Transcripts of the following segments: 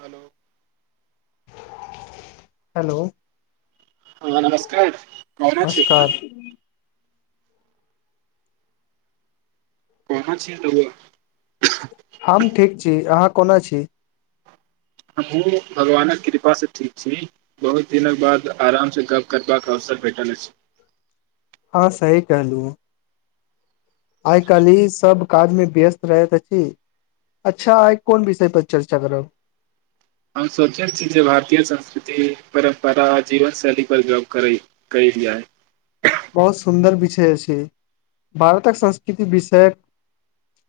Hello hello हँ नमस्कार कोना छी नमस्कार कहा छी तब रउवा हम ठीक छी अहाँ कोना छी हमहु भगवानक कृपा से ठीक छी बहुत दिनक बाद आराम से गप करबाक अवसर भेठल अछि हँ सही कहलु आइ काल्हि इ सब काज मे व्यस्त रहैत अछि अच्छा आइ कोन विषय पर चर्चा करब हम सोचै छी जे भारतीय संस्कृति परम्परा जीवन शैली पर गप कर करी करली ह बहुत सुन्दर विषय अछि भारतक संस्कृति विषयक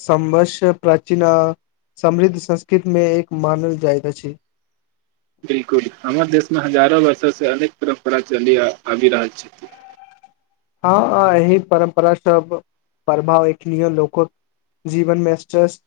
संवर्ष प्राचीन आ समृद्ध संस्कृति मे एक मानल जाइत अछि बिलकुल हमर देशमे हजारो वर्षोसँ अनेक परम्परा चलि आबि रहल छथि हँ हँ एहि परम्परा सब प्रभाव एक्खनीय लोको जीवनमे स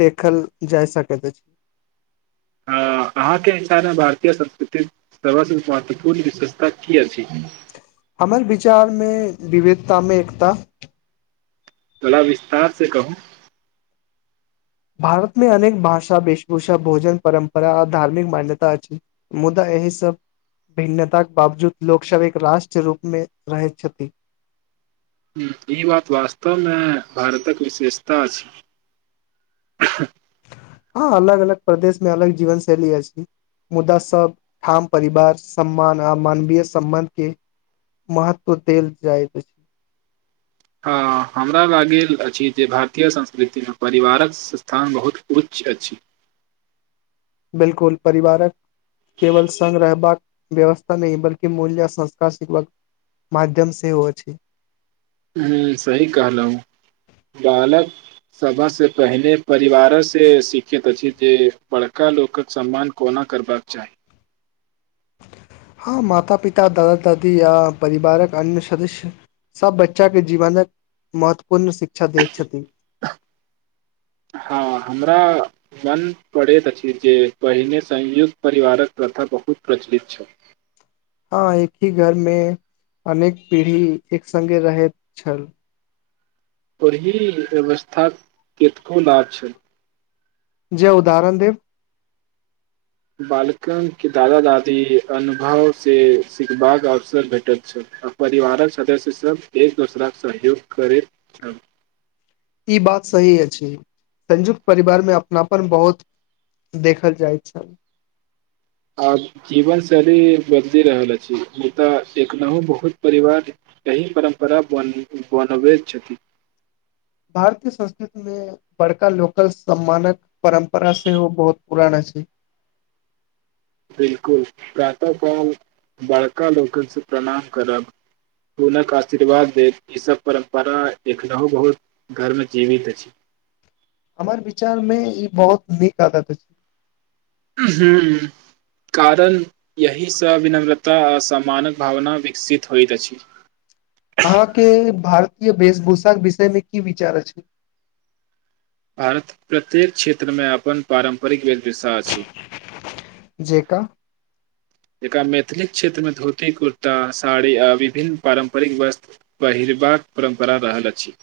देखल जाय सकैत अछि हाँ, अहाँके हिसाबे भारतीय संस्कृतिक सबसँ महत्वपूर्ण विशेषता की अछि हमर विचारमे विविधतामे एकता थोड़ा विस्तार से कहू भारतमे अनेक भाषा वेशभूषा भोजन परम्परा आ धार्मिक मान्यता अछि मुदा एहि सभ भिन्नताक बावजूद लोकसभ एक राष्ट्र रूपमे रहैत छथि ई बात वास्तवमे भारतक विशेषता अछि हँ अलग अलग प्रदेश मे अलग जीवन शैली अछि मुदा सब ठाम परिवार सम्मान आ मानवीय सम्बन्ध के महत्व देल जाइत अछि हँ हमरा लागेल अछि जे भारतीय संस्कृतिमे परिवारक स्थान बहुत उच्च अछि बिलकुल परिवारक केवल संग रहबाक व्यवस्था नहि बल्कि मूल्य संस्कार सिखबाक माध्यम से हो छै हं सही कहलहु बालक सभसँ पहिनेे परिवारसे सिखैत अछि जे बड़का लोकक सम्मान कोना करबाक चाही हँ माता पिता दादा दादी आ परिवारक अन्य सदस्य सभ बच्चाके जीवनक महत्वपूर्ण शिक्षा दैत छथिन हँ हमरा मन पड़ैत अछि जे पहिने संयुक्त परिवारक प्रथा बहुत प्रचलित छल हँ एक ही घर मे अनेक पीढ़ी एक सङ्गे रहैत छल ओही अवस्था केतको न छै ज उदाहरण देव बालकनक के दादा दादी अनुभवसे सिखबाक अवसर भेटल छल आ परिवारक सदस्यसभ एक दोसराक सहयोग करैत छल ई बात सही अछि संयुक्त परिवार मे अपनापन बहुत देखल जाइत छल आब जीवनशैली बदलि रहल अछि मुदाऽ एखनहु बहुत परिवारकेी परम्परा बन बनबैत छथिन भारतीय संस्कृति मे बड़का लोकल सम्मानक परम्परा सेहो बहुत पुराना छै बिलकुल प्रातः काल बड़का लोकनिसँ प्रणाम करब हुनक आशीर्वाद देत ईसभ परम्परा एखनहु बहुत धर्मे जीवित अछि हमर विचारमे ई बहुत नीक आदत छै कारण यहीसँ विनम्रता आ सामानक भावना विकसित होइत अछि अहाँके भारतीय वेशभूषाक विषयमे की विचार अछि भारत प्रत्येक क्षेत्रमे अपन पारम्परिक व्य वृषा छी जेका एकरा मैथिली क्षेत्रमे धोती कुर्ता साड़ी आ विभिन्न पारम्परिक वस्त्र पहिरबाक परम्परा रहल अछि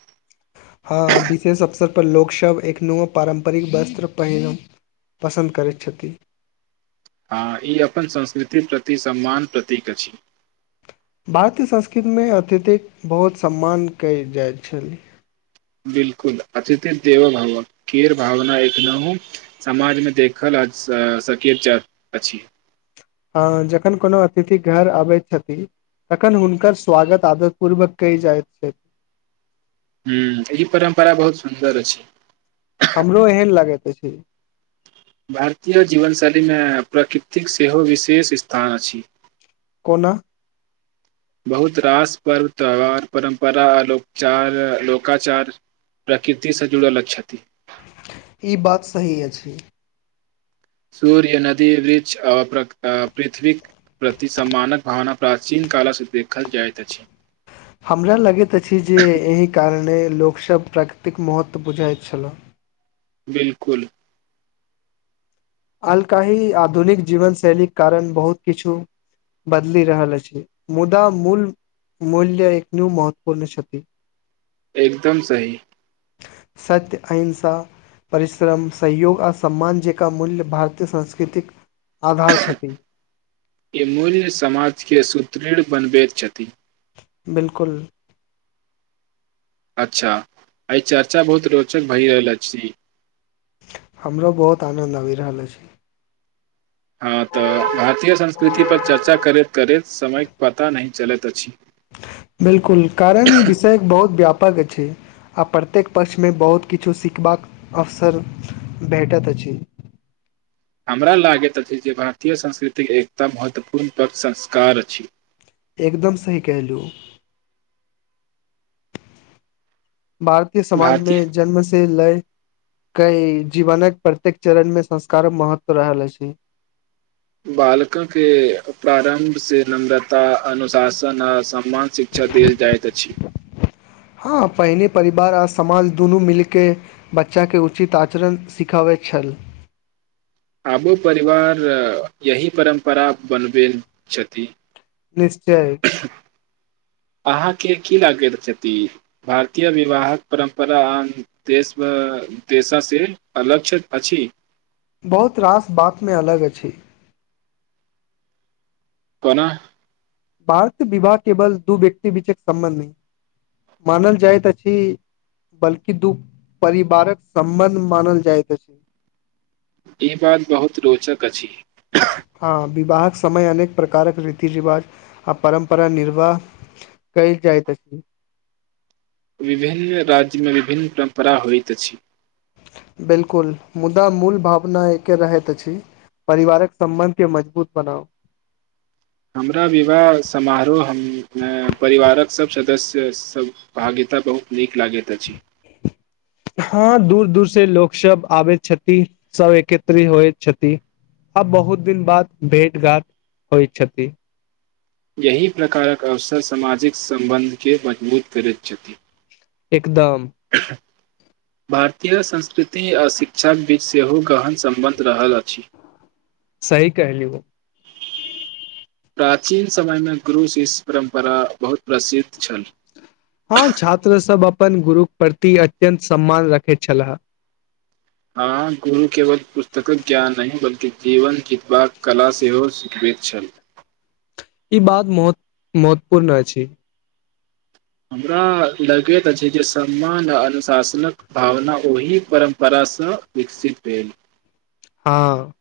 हँ विशेष अवसरपर लोकसभ एखनहु पारम्परिक वस्त्र पहिर पसन्द करैत छथि हँ ई अपन संस्कृति प्रति सम्मान प्रतीक अछि भारतीय संस्कृतिमे अत्यथिक बहुत सम्मान कयल जाइ छलै बिलकुल अतिथि देवो भव केर भावना एखनहु समाजमे देखल सकैत अछि अ जखन कोनो अतिथि घर अबैत छथि तखन हुनकर स्वागत आदत पूर्वक कहि जाइत छै ह ई परम्परा बहुत सुन्दर अछि हमरो एहन लागैत अछि भारतीय जीवन शैलीमे प्रकृ थिक सेहो विशेष स्थान अछि बना बहुत रास पर्व त्यौहार परम्परा आार लोकोकाचार प्रकृतिसँ जुड़ल छथि ई बात सही अछि सूर्य नदी वृक्ष पृथ्वी प्रति सम्मानक भावना प्राचीन कालसँ देखल जाइत अछि हमरा लगैत अछि जे एहि कारणे लोकसभब प्राकृतिक महत्व बुझाइत छलो बिलकुल अलकाहि आधुनिक जीवन शैलीक कारण बहुत किछु बदलि रहल अछि मुदा मूल मूल्य एकनू महत्वपूर्ण छथि एकदम सही सत्य अहिंसा परिश्रम सहयोग आ सम्मानजेका मूल्य भारतीय संस्कृतिक य मूल्य समाज के सुत्र तृड बनवे छ्ति बिलकुल अच्छा आय चर्चा बहुत रोचक भए रहल अछि हमरो बहुत आनन्द आबि रहल अछि। हँ तऽ भारतीय संस्कृति पर चर्चा करैत करैत समयके पता नहि चलैत अछि। बिलकुल कारण ई विषयक बहुत व्यापक पग अछि आ प्रत्येक पक्षमे बहुत किछु सिखबाक अवसर भेटैत अछि। हमरा लागैत अछि जे भारतीय संस्कृतिक एकता महत्वपूर्ण तक संस्कार अछि। एकदम सही कैहलू। भारतीय समाज मे भारतीय जन्म से लय कई जीवनक प्रत्येक चरणमे संस्कारक महत्व रहल अछि। बालको के प्रारंभ से नम्रता अनुशासन आ सम समान शिक्षा देल जाइत अछि। हँ पहिने परिवार आ समाज दुनू मिलकेऽ बच्चाकेँ उचित आचरण सिखबैत छल। आबो परिवार यही परम्परा बनबे छथि। निश्चय अहाँके की लागैत छथि भारतीय विवाहक परम्परान आ देशमे देशा से अलग छथी अछि। बहुत रास बात मे अलग अछि। कोनाह भारत विवाह केवल दू व्यक्ति बीचके सम्बन्ध नहि मानल जाइत अछि बल्कि दू परिवारक सम्बन्ध मानल जाइत अछि। ई बात बहुत रोचक अछि। हँ विवाहक समय अनेक प्रकारक रीति रिवाज आ परम्परा निर्वाह कैल जाइत अछि। विभिन्न राज्यमे विभिन्न परम्परा होइत अछि। बिल्कुल मुदा मूल भावना एकके रहैत अछि परिवारक सम्बन्धके मजबूत बनाउ। हमरा विवाह समारोह हम परिवारक सब सदस्य स तब भाग्यता बहुत नीक लागैत अछि। हँ दूर दूर से लोक सब आबैत छथि सभ एकत्रित होइत छथि आ बहुत दिन बाद भेट घाट होइ छथि। एहि प्रकारक अवसर सामाजिक सम्बन्धकेँ मजबूत करैत छथि। इकदम भारतीय संस्कृति आ शिक्षाक बीच सेहो गहन सम्बन्ध रहल अछि। सही कहलिय ओ प्राचीन समयमे ग्रूस इस परम्परा बहुत प्रसिद्ध छल। हँ छात्रसभ अपन गुरुके प्रति अत्यन्त सम्मान रखैत छलहा। हँ गुरु केवल पुस्तकक ज्ञान नहि बल्कि जीवन जितबाक कला सेहो सिखबैत छल ई बात महत महत्वपूर्ण अछि हमरा लगैत अछि जे सम्मान आ अनुशासनक भावना ओहि परम्परासँ विकसित भेल हँ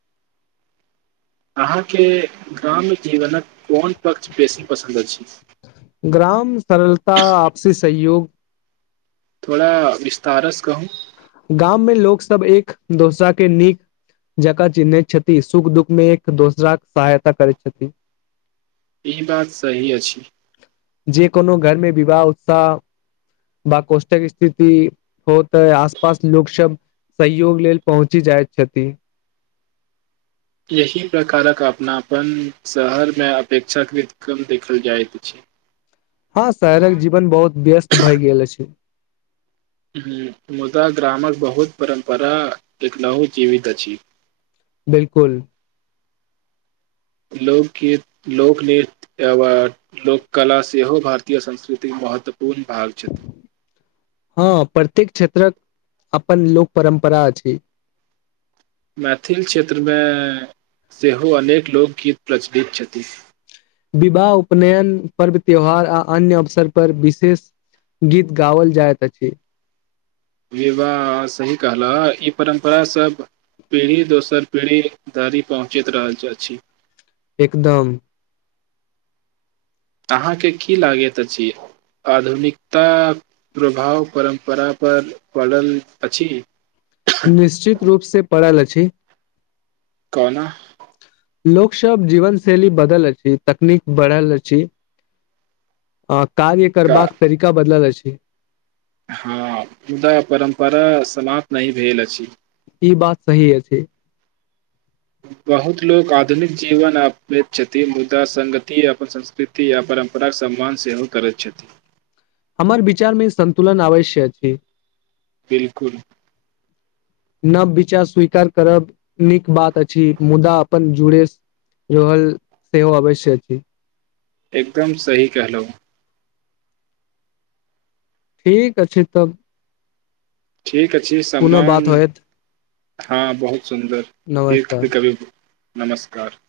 अहाँके ग्राम्य जीवनक कोन पक्ष बेसी पसन्द अछि ग्राम सरलता आपसी सहयोग थोड़ा विस्तारस कहू गाममे लोक सब एक दोसरा के नीक जकाँ चिन्हैत छथि सुख दुःखमे एक दोसरााके सहायता करैत छथिन ई बात सही अछि जे कोनो घरमे विवाह उत्साह वा कौष्टक स्थिति हो तऽ आस पास लोक सब सहयोग लेल पहुँची जाइत छथि एहि प्रकारक अपनापन शहरमे अपेक्षाकृत क्रम देखल जाइत अछि हँ शहरक जीवन बहुत व्यस्त भए गेल अछि। ह्म मुदा ग्रामक बहुत परम्परा एकनहु जीवित अछि। बिलकुल लोकगीत लोकनृत्य एवार्ड लोककला सेहो भारतीय संस्कृतिक महत्वपूर्ण भाग छथि। हँ प्रत्येक क्षेत्रक अपन लोक परम्परा अछि। मैथिल क्षेत्रमे सेहो अनेक लोकगीत प्रचलित छथि। विवाह उपनयन पर्व त्यौहार आ अन्य अवसर पर विशेष गीत गाओल जाइत अछि। विवाह सही कहलाह ई परम्परास सभ पीढ़ी दोसर पीढ़ी धरि पहुँचैत रहल अछि। एकदम अहाँके की लागैत अछि आधुनिकता प्रभाव परम्परा पर पड़ल अछि? निश्चित रूप से पड़ा अ छि कौना लोक सब जीवन शैली बदल अछि तकनीक बढ़ल अछि आ कार्य का करबाक तरीका बदलल अछि। [unintelligible] हँ मुदा परम्परा समाप्त नइ भेल अछि। ई बात सही अछि। बहुत लोक आधुनिक जीवन अपनैत छथिन मुदा संगति अपन संस्कृति या परम्पराक सम्मान सेहो करैत छथि। हमर विचार मे ई संन्तुलन अवश्य अछि। बिलकुल नव विचार स्वीकार करब नीक बात अछि मुदा अपन जुड़े रहल सेहो अवश्य अछि। एकदम सही कहलों ठीक अछि तब ठीक अछि पुनः सम्मान बात होयत हँ बहुत सुन्दर एक नमस्कार कभी नमस्कार